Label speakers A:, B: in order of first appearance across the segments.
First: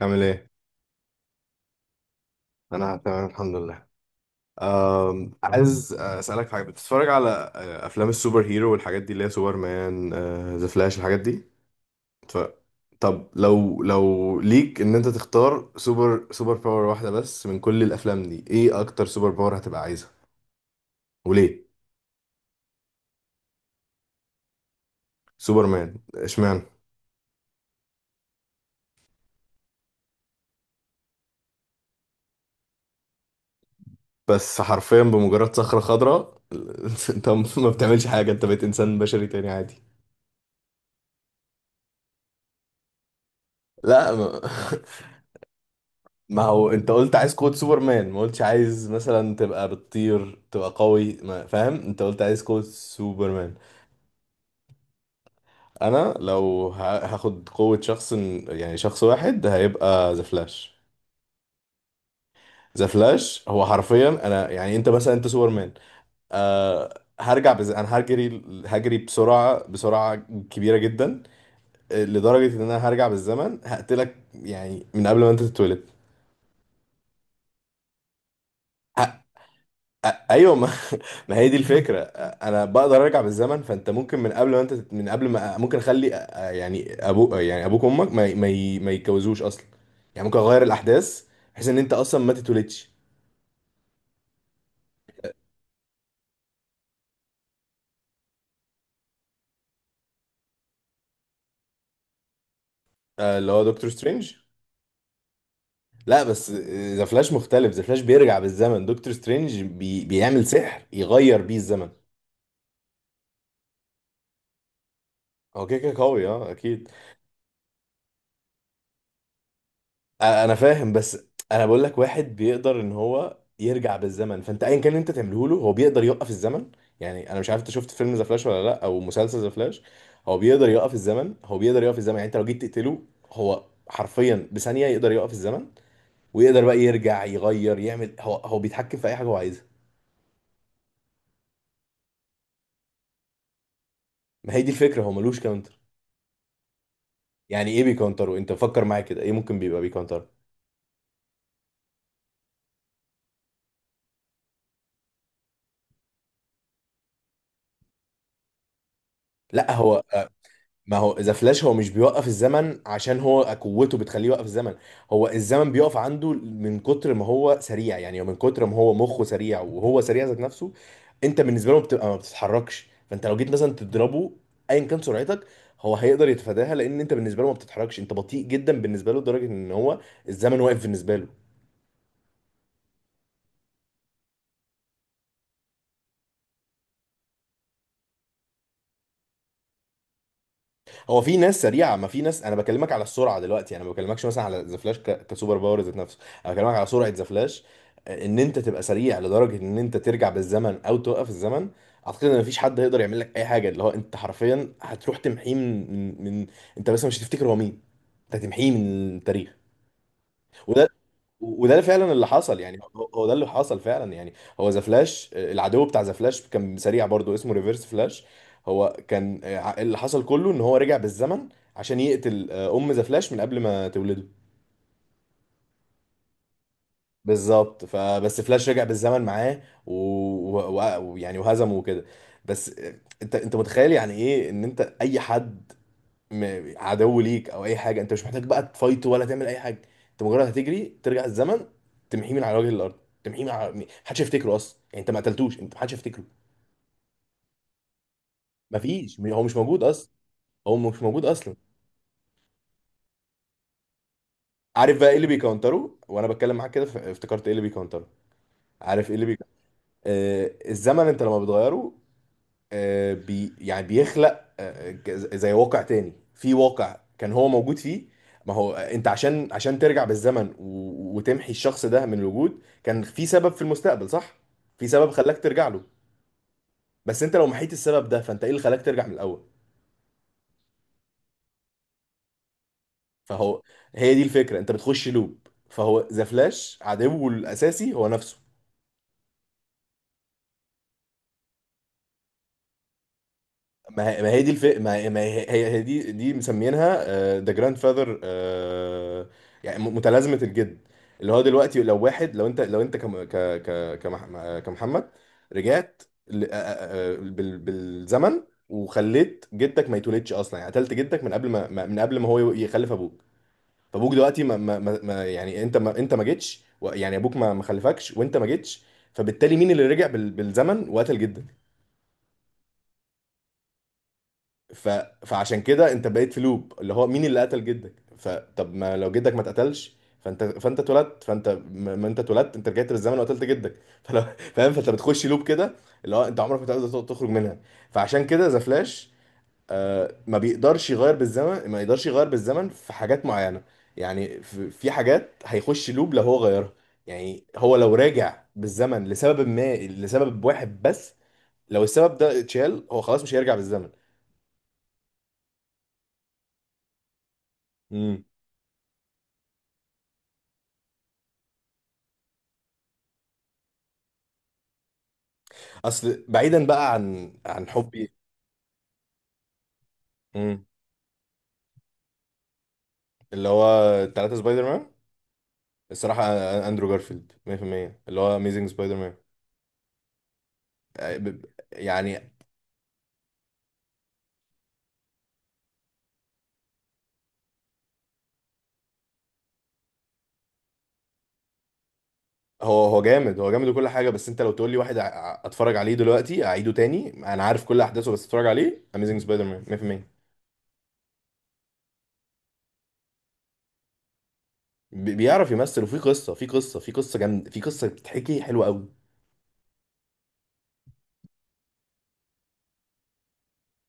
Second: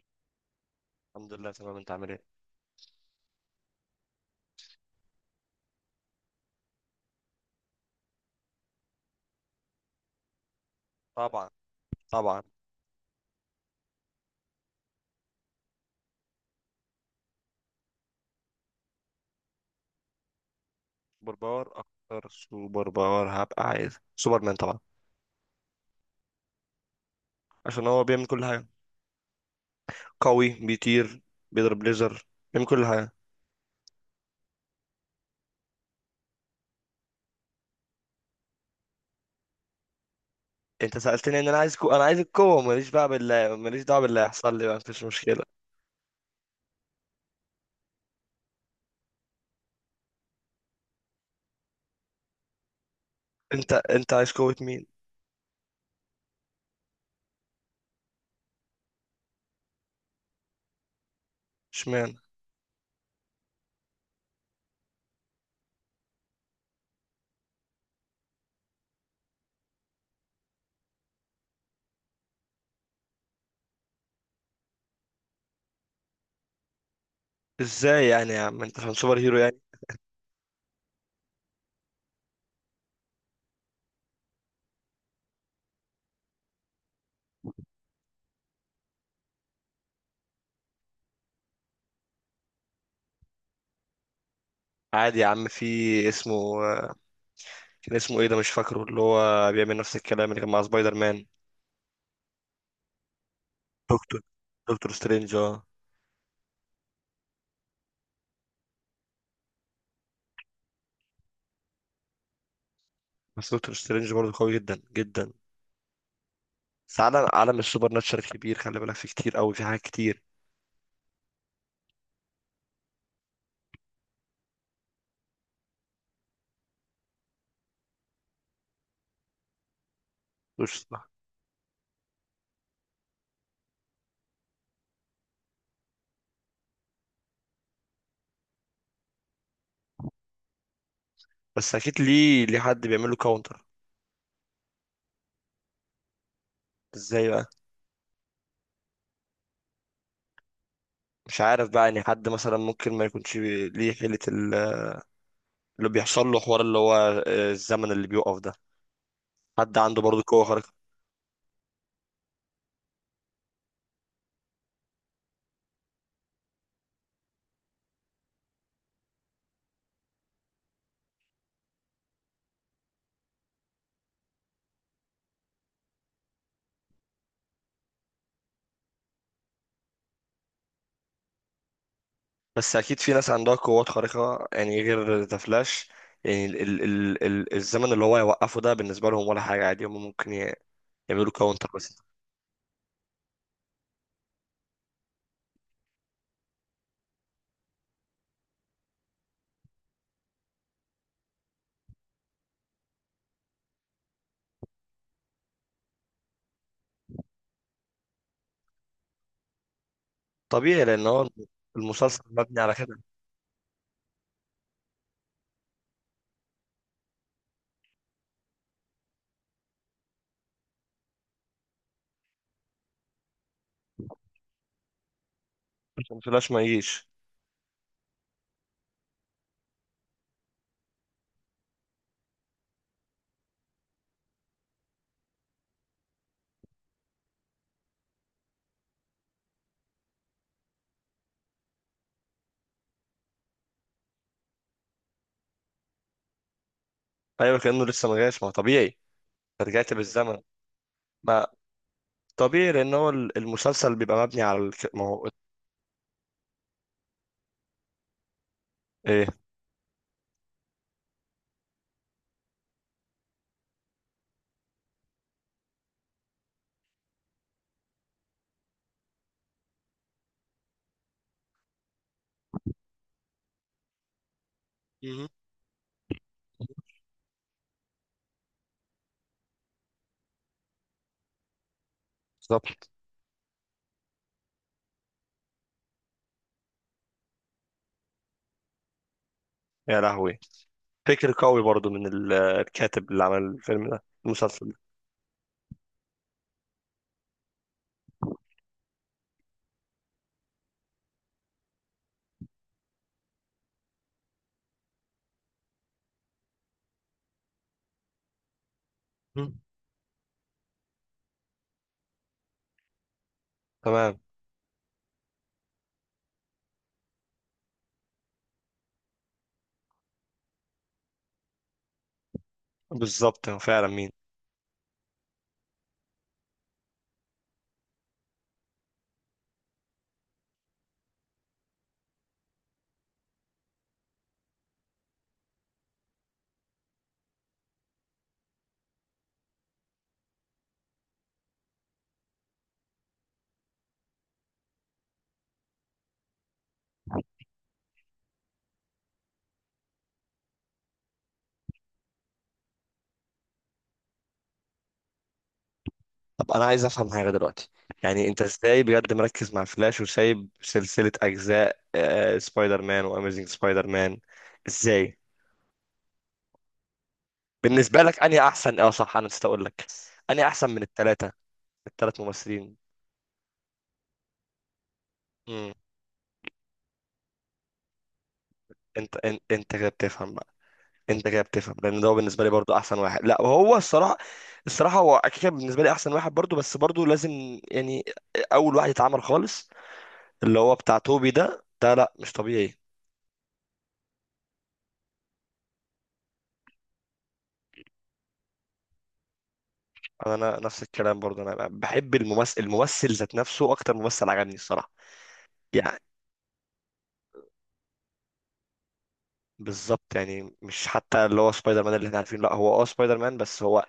A: عامل ايه؟
B: الحمد لله، تمام. انت عامل ايه؟
A: انا تمام الحمد لله. عايز اسالك في حاجه، بتتفرج على افلام السوبر هيرو والحاجات دي اللي هي سوبر مان، ذا فلاش، الحاجات دي؟
B: طبعا،
A: ف...
B: طبعا.
A: طب لو ليك ان انت تختار سوبر باور واحده بس من كل الافلام دي، ايه اكتر سوبر باور هتبقى عايزها؟
B: سوبر
A: وليه
B: باور اكتر سوبر باور هبقى عايز سوبرمان طبعا.
A: سوبر مان؟ اشمعنى؟
B: عشان هو بيعمل كل حاجه، قوي، بيطير، بيضرب ليزر، بيعمل كل حاجه.
A: بس حرفيا بمجرد صخره خضراء انت ما بتعملش حاجه، انت بقيت انسان بشري تاني عادي.
B: انت سالتني ان انا عايز القوه، ماليش بقى، بالله ماليش دعوه
A: لا
B: باللي
A: ما...
B: هيحصل لي بقى، مفيش مشكله.
A: ما هو انت قلت عايز قوة سوبرمان، ما قلتش عايز مثلا تبقى بتطير، تبقى قوي. ما فاهم، انت قلت عايز قوة سوبرمان.
B: انت عايز قوه مين؟
A: انا لو هاخد قوة شخص، يعني شخص واحد، هيبقى ذا فلاش.
B: اشمعنى؟
A: ذا فلاش هو حرفيا، انا يعني، انت مثلا انت سوبرمان. انا هجري هجري بسرعة بسرعة كبيرة جدا، لدرجة ان انا هرجع بالزمن هقتلك، يعني من قبل ما انت تتولد.
B: ازاي يعني يا عم، انت عشان سوبر هيرو يعني؟
A: ايوه ما, ما هي دي الفكره. انا بقدر ارجع بالزمن، فانت ممكن من قبل ما انت من قبل ما ممكن اخلي يعني يعني ابوك وامك ما يتجوزوش اصلا. يعني ممكن اغير الاحداث بحيث ان انت اصلا ما تتولدش.
B: عادي يا عم، في اسمه كان اسمه ايه ده مش فاكره، اللي هو بيعمل نفس الكلام اللي كان مع سبايدر مان.
A: اللي هو دكتور
B: دكتور
A: سترينج.
B: دكتور سترينج، اه.
A: لا بس، ذا فلاش مختلف. ذا فلاش بيرجع بالزمن، دكتور سترينج بيعمل سحر يغير بيه الزمن.
B: بس دكتور سترينج برضه قوي جدا جدا.
A: هو كده كده قوي، اه اكيد.
B: بس عالم السوبر ناتشرال كبير، خلي بالك فيه كتير قوي، في حاجات كتير.
A: انا فاهم، بس انا بقول لك واحد بيقدر ان هو يرجع بالزمن، فانت ايا كان اللي انت تعمله له، هو بيقدر يوقف الزمن. يعني انا مش عارف انت شفت فيلم ذا فلاش ولا لا، او مسلسل ذا فلاش. هو بيقدر
B: مش
A: يوقف الزمن، هو بيقدر يوقف الزمن، يعني انت لو جيت تقتله، هو حرفيا بثانية يقدر يوقف الزمن، ويقدر بقى يرجع يغير يعمل، هو بيتحكم في اي حاجة هو عايزها.
B: بس اكيد ليه حد بيعمل له كاونتر؟
A: ما هي دي الفكرة، هو ملوش كاونتر.
B: ازاي بقى؟
A: يعني ايه بيكونتره؟ انت فكر معايا كده، ايه ممكن بيبقى بيكونتره؟
B: مش عارف بقى، يعني حد مثلا ممكن ما يكونش ليه حيلة اللي بيحصل له حوار، اللي هو الزمن اللي بيوقف ده،
A: لا
B: حد عنده
A: هو،
B: برضه قوة خارقة.
A: ما هو ذا فلاش هو مش بيوقف الزمن عشان هو قوته بتخليه يوقف الزمن. هو الزمن بيقف عنده من كتر ما هو سريع، يعني من كتر ما هو مخه سريع وهو سريع ذات نفسه. انت بالنسبه له بتبقى ما بتتحركش، فانت لو جيت مثلا تضربه، ايا كان سرعتك، هو هيقدر يتفاداها، لان انت بالنسبه له ما بتتحركش، انت بطيء جدا بالنسبه له، لدرجه ان هو الزمن واقف بالنسبه له.
B: بس اكيد في ناس عندها قوات خارقة يعني غير ذا فلاش، يعني الزمن اللي هو يوقفه ده بالنسبة لهم ولا حاجة عادي، هم ممكن
A: هو
B: يعملوا
A: في ناس
B: كاونتر
A: سريعه،
B: بس.
A: ما في ناس، انا بكلمك على السرعه دلوقتي، انا ما بكلمكش مثلا على ذا فلاش كسوبر باور ذات نفسه، انا بكلمك على سرعه ذا فلاش، ان انت تبقى سريع لدرجه ان انت ترجع بالزمن او توقف الزمن. اعتقد ان مفيش حد هيقدر يعمل لك اي حاجه، اللي هو انت حرفيا هتروح تمحيه من انت بس مش هتفتكر هو مين، انت هتمحيه من التاريخ.
B: طبيعي
A: وده
B: لان هو
A: وده اللي فعلا
B: المسلسل
A: اللي حصل،
B: مبني على
A: يعني
B: كده،
A: هو ده اللي حصل فعلا يعني. هو ذا فلاش، العدو بتاع ذا فلاش كان سريع برضو، اسمه ريفرس فلاش. هو كان، اللي حصل كله ان هو رجع بالزمن عشان يقتل ام ذا فلاش من قبل ما تولده.
B: عشان فلاش ما يجيش.
A: بالظبط، فبس فلاش رجع بالزمن معاه ويعني و... و... و- ويعني وهزمه وكده. بس، انت متخيل يعني ايه ان انت اي حد، عدو ليك او اي حاجه، انت مش محتاج بقى تفايت ولا تعمل اي حاجه، انت مجرد هتجري ترجع الزمن، تمحيه من على وجه الارض، تمحيه محدش يفتكره اصلا، يعني انت ما قتلتوش، انت محدش يفتكره.
B: ايوه، كانه لسه ما جاش، ما هو طبيعي،
A: مفيش، هو مش
B: أنت
A: موجود
B: رجعت
A: اصلا،
B: بالزمن.
A: هو مش موجود
B: ما
A: اصلا.
B: طبيعي لان هو المسلسل بيبقى مبني على
A: عارف
B: ما
A: بقى ايه اللي
B: هو،
A: بيكونتره؟ وانا بتكلم معاك كده افتكرت ايه اللي بيكونتره. عارف ايه اللي
B: ايه،
A: بيكونتره؟ الزمن، انت لما بتغيره، آه، بي يعني بيخلق زي واقع تاني، في واقع كان هو موجود فيه. ما هو، انت عشان ترجع بالزمن وتمحي الشخص ده من الوجود، كان في سبب في المستقبل، صح؟ في سبب
B: مهم.
A: خلاك ترجع له. بس انت لو محيت السبب ده، فانت ايه اللي خلاك ترجع من الاول؟
B: بالظبط،
A: فهو هي دي الفكرة، انت بتخش لوب. فهو ذا فلاش عدوه الاساسي هو نفسه.
B: يا لهوي. فكر قوي برضو من الكاتب اللي عمل الفيلم ده المسلسل ده.
A: ما هي دي مسمينها ذا جراند فاذر، يعني متلازمة الجد. اللي هو دلوقتي، لو واحد، لو انت كم... ك... ك... كمح... كمحمد رجعت ل... آه، آه، آه، بال... بالزمن وخليت
B: مهم.
A: جدك ما يتولدش اصلا، يعني قتلت جدك من قبل ما هو يخلف ابوك. فابوك
B: تمام.
A: دلوقتي يعني انت ما جيتش، يعني ابوك ما خلفكش وانت ما جيتش. فبالتالي مين اللي رجع بالزمن وقتل جدك؟
B: بالظبط، هو فعلا مين؟
A: ف... فعشان كده انت بقيت في لوب، اللي هو مين اللي قتل جدك. فطب ما لو جدك ما اتقتلش فانت اتولدت فانت ما ما انت اتولدت، انت رجعت بالزمن وقتلت جدك فلو فاهم؟ فانت بتخش لوب كده اللي هو انت عمرك ما تقدر تخرج منها. فعشان كده ذا فلاش ما بيقدرش يغير بالزمن، ما يقدرش يغير بالزمن في حاجات معينة. يعني في حاجات هيخش لوب لو هو غيرها. يعني هو لو راجع بالزمن لسبب ما، لسبب واحد بس، لو السبب ده اتشال، هو خلاص مش هيرجع بالزمن.
B: طب انا عايز افهم حاجه دلوقتي، يعني انت ازاي بجد مركز مع فلاش وسايب سلسله اجزاء سبايدر مان واميزنج سبايدر مان؟ ازاي؟
A: اصل بعيدا بقى عن
B: بالنسبه
A: حبي.
B: لك انهي احسن؟ اه صح، انا نسيت اقول لك، انهي
A: مم.
B: احسن من الثلاث ممثلين؟
A: اللي هو التلاتة سبايدر مان،
B: امم.
A: الصراحة اندرو جارفيلد 100% اللي هو اميزنج سبايدر مان.
B: انت كده بتفهم بقى،
A: آه،
B: انت كده
A: ب-
B: بتفهم لان ده هو
A: يعني
B: بالنسبه لي برضو احسن واحد. لا هو الصراحه، الصراحه هو اكيد كان بالنسبه لي احسن واحد برضو، بس برضو لازم، يعني اول واحد اتعمل خالص اللي هو بتاع توبي ده، لا مش طبيعي.
A: هو هو جامد، هو جامد وكل حاجة، بس انت لو تقول لي واحد اتفرج عليه دلوقتي اعيده تاني، انا عارف كل احداثه، بس اتفرج عليه اميزنج سبايدر مان 100%.
B: أنا نفس الكلام برضو، انا بحب الممثل ذات نفسه، اكتر ممثل عجبني الصراحه،
A: بيعرف يمثل، وفي
B: يعني
A: قصة في قصة في قصة جامدة، في قصة بتتحكي حلوة قوي.
B: بالظبط، يعني مش حتى اللي هو سبايدر مان اللي احنا عارفينه، لا هو اه سبايدر مان، بس هو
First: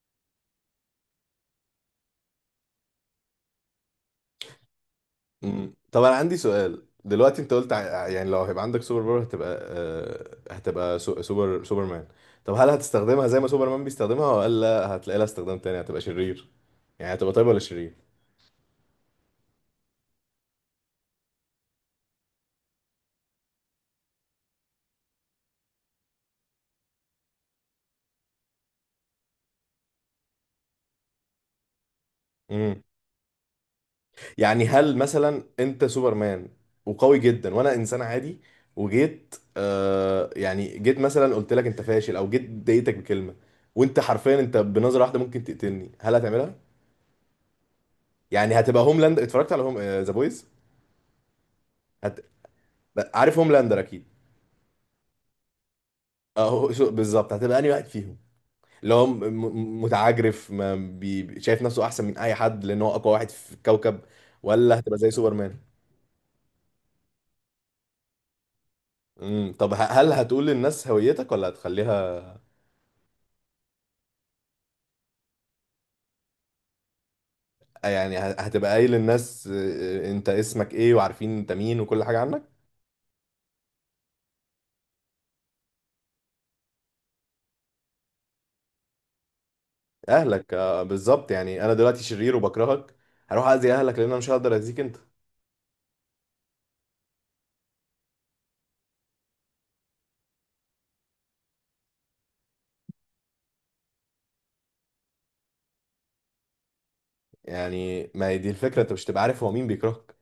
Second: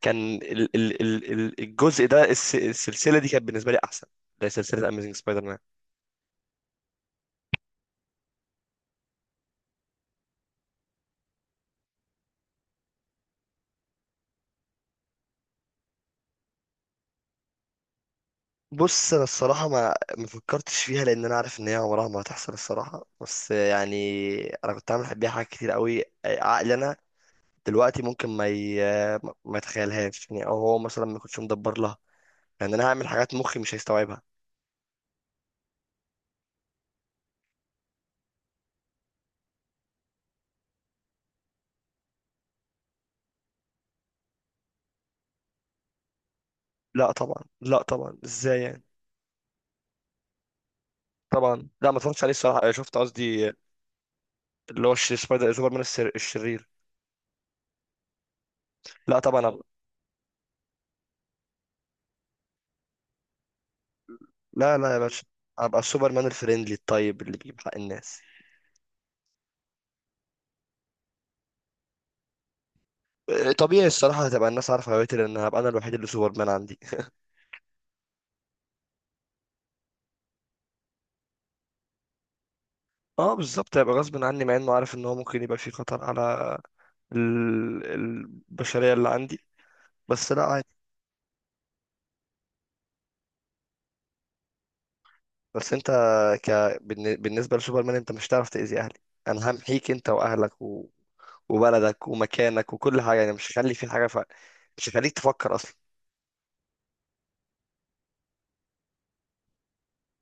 B: كان الجزء ده، السلسله دي كانت بالنسبه لي احسن، ده سلسله اميزنج سبايدر مان.
A: مم. طب انا عندي سؤال دلوقتي، انت قلت يعني لو هيبقى عندك سوبر باور هتبقى، سوبرمان. طب هل هتستخدمها زي ما سوبرمان بيستخدمها، ولا هتلاقي لها استخدام تاني، هتبقى شرير؟ يعني هتبقى طيب ولا شرير؟
B: بص، انا الصراحه ما فكرتش فيها لان انا عارف ان هي عمرها ما هتحصل الصراحه، بس يعني انا كنت عامل بيها حاجات كتير قوي عقلي انا، دلوقتي ممكن ما يتخيلهاش يعني، او هو مثلا ما يكونش مدبر لها، يعني
A: مم.
B: انا هعمل حاجات مخي مش هيستوعبها.
A: يعني هل مثلا انت سوبرمان وقوي جدا، وانا انسان عادي، وجيت يعني جيت مثلا قلت لك انت فاشل، او جيت ضايقتك بكلمة، وانت حرفيا انت بنظرة واحدة ممكن تقتلني، هل هتعملها؟
B: لا طبعا، لا طبعا،
A: يعني
B: ازاي
A: هتبقى
B: يعني؟
A: اتفرجت على ذا بويز؟
B: طبعا لا، ما
A: هت...
B: اتفرجتش عليه الصراحه، شفت
A: عارف
B: قصدي،
A: هوملاندر اكيد؟
B: اللي هو سبايدر سوبرمان، الشرير،
A: اهو، شو بالظبط هتبقى انهي واحد فيهم، اللي هو
B: لا طبعا.
A: متعجرف، ما بي... شايف نفسه احسن من اي حد لان هو اقوى واحد في الكوكب،
B: لا
A: ولا
B: لا
A: هتبقى
B: يا
A: زي
B: باشا،
A: سوبرمان؟
B: هبقى السوبرمان الفريندلي الطيب اللي بيجيب حق الناس.
A: طب هل هتقول للناس هويتك ولا هتخليها؟
B: طبيعي الصراحة، هتبقى الناس عارفة هويتي لأن هبقى أنا الوحيد اللي سوبرمان عندي.
A: يعني هتبقى قايل للناس انت اسمك ايه وعارفين انت مين وكل حاجه عنك.
B: اه بالظبط، هيبقى غصب عني، مع إنه عارف إن هو ممكن يبقى في خطر على البشرية اللي عندي، بس لا
A: اهلك،
B: عادي.
A: بالظبط. يعني انا دلوقتي شرير وبكرهك، هروح اذي اهلك لان انا مش هقدر اذيك انت.
B: بس أنت ك... بالنسبة لسوبرمان أنت مش هتعرف تأذي أهلي، أنا همحيك أنت وأهلك وبلدك ومكانك وكل حاجة، يعني مش هخلي في حاجة، مش هخليك تفكر أصلا.
A: يعني ما هي دي الفكره، انت مش تبقى عارف هو مين بيكرهك.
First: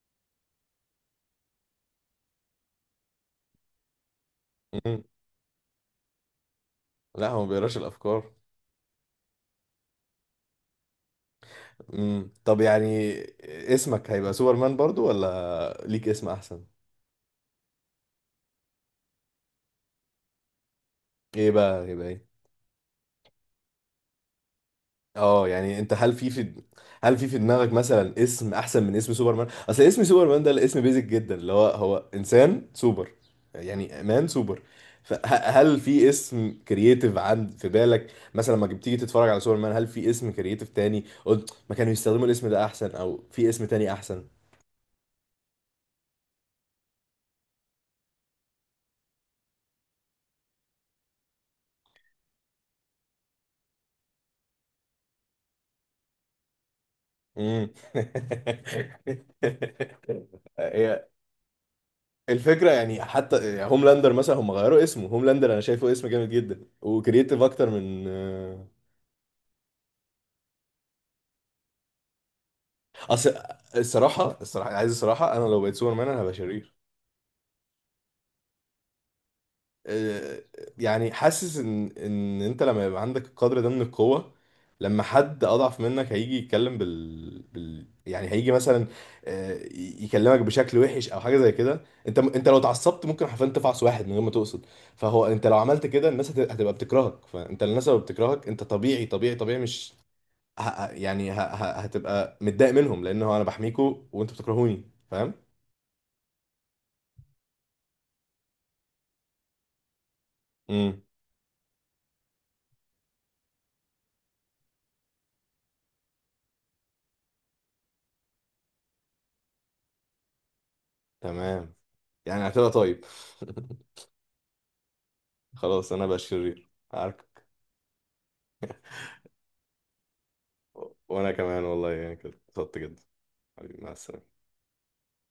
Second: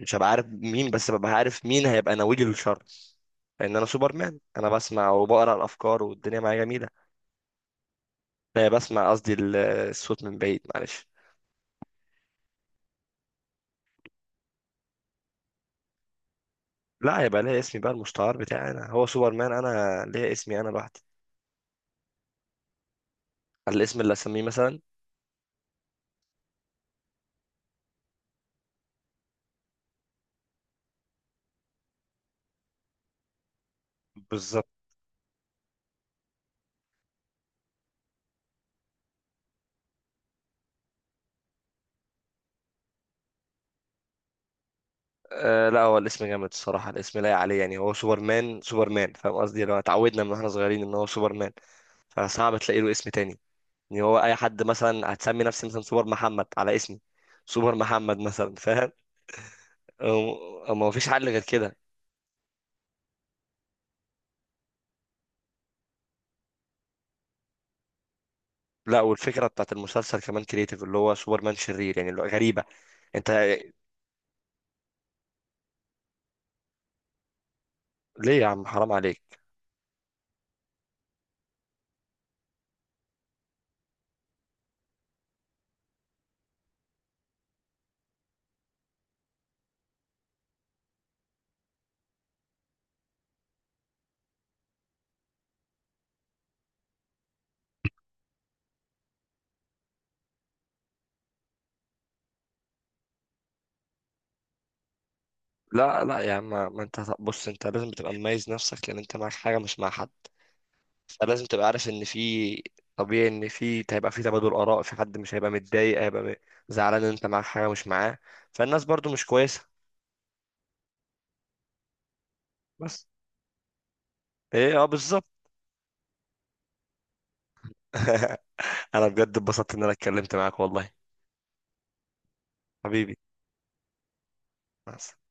B: مش هبقى عارف مين، بس ببقى عارف مين هيبقى ناوي لي الشر، لان انا سوبرمان، انا
A: امم
B: بسمع وبقرا الافكار والدنيا معايا جميله.
A: لا هو ما بيقراش الافكار.
B: لا بسمع قصدي الصوت من بعيد، معلش.
A: طب يعني اسمك هيبقى سوبرمان برضو ولا ليك اسم احسن؟
B: لا، هيبقى ليا اسمي بقى المستعار بتاعي، انا هو سوبرمان، انا ليا اسمي انا لوحدي،
A: ايه بقى هيبقى ايه؟
B: على الاسم اللي اسميه مثلا.
A: اه يعني انت هل في دماغك مثلا اسم احسن من اسم سوبرمان؟ اصل اسم سوبرمان ده الاسم بيزك جدا، اللي هو انسان سوبر، يعني مان سوبر.
B: بالظبط.
A: فهل في اسم كرييتيف عند، في بالك مثلا لما بتيجي تتفرج على سوبرمان، هل في اسم كرييتيف تاني قلت ما كانوا يستخدموا الاسم ده، احسن او في اسم تاني احسن؟
B: لا هو الاسم جامد الصراحه، الاسم لايق عليه، يعني هو سوبرمان، سوبرمان فاهم قصدي، لو اتعودنا من واحنا صغيرين ان هو سوبرمان، فصعب تلاقي له اسم تاني، يعني هو اي حد مثلا، هتسمي نفسي مثلا سوبر محمد على اسمي،
A: امم.
B: سوبر محمد مثلا فاهم. ما فيش حل غير كده.
A: الفكره يعني حتى، يعني هوملاندر مثلا، هم غيروا اسمه هوملاندر، انا شايفه اسم جامد جدا وكرييتيف اكتر من
B: لا، والفكره بتاعت المسلسل كمان كريتيف، اللي هو سوبرمان شرير يعني، اللي هو غريبه. انت
A: اصل الصراحه الصراحه عايز الصراحه، انا لو بقيت سوبر مان انا هبقى شرير.
B: ليه يا عم، حرام عليك.
A: آه، يعني حاسس ان انت لما يبقى عندك القدر ده من القوة، لما حد اضعف منك هيجي يتكلم يعني هيجي مثلا يكلمك بشكل وحش او حاجة زي كده، انت لو اتعصبت ممكن حرفيا تفعص واحد من غير ما تقصد. فهو انت لو عملت كده، الناس هتبقى بتكرهك، فانت الناس لو بتكرهك انت طبيعي طبيعي طبيعي، مش هتبقى متضايق منهم، لان هو انا بحميكوا وانتوا بتكرهوني، فاهم؟
B: لا لا يا عم، ما انت بص، انت لازم تبقى مميز نفسك لان انت معاك حاجه مش مع حد،
A: امم.
B: فلازم تبقى عارف ان في، طبيعي ان في، هيبقى في تبادل اراء، في حد مش هيبقى متضايق، هيبقى زعلان ان انت معاك حاجه مش معاه، فالناس برضو مش كويسه.
A: تمام. يعني هتبقى طيب.
B: بس ايه، اه بالظبط.
A: خلاص انا بقى شرير، عارف.
B: انا بجد اتبسطت ان انا اتكلمت معاك والله.
A: وانا كمان والله، يعني كده اتبسطت جدا.
B: حبيبي،
A: حبيبي، مع السلامة.
B: مع السلامة.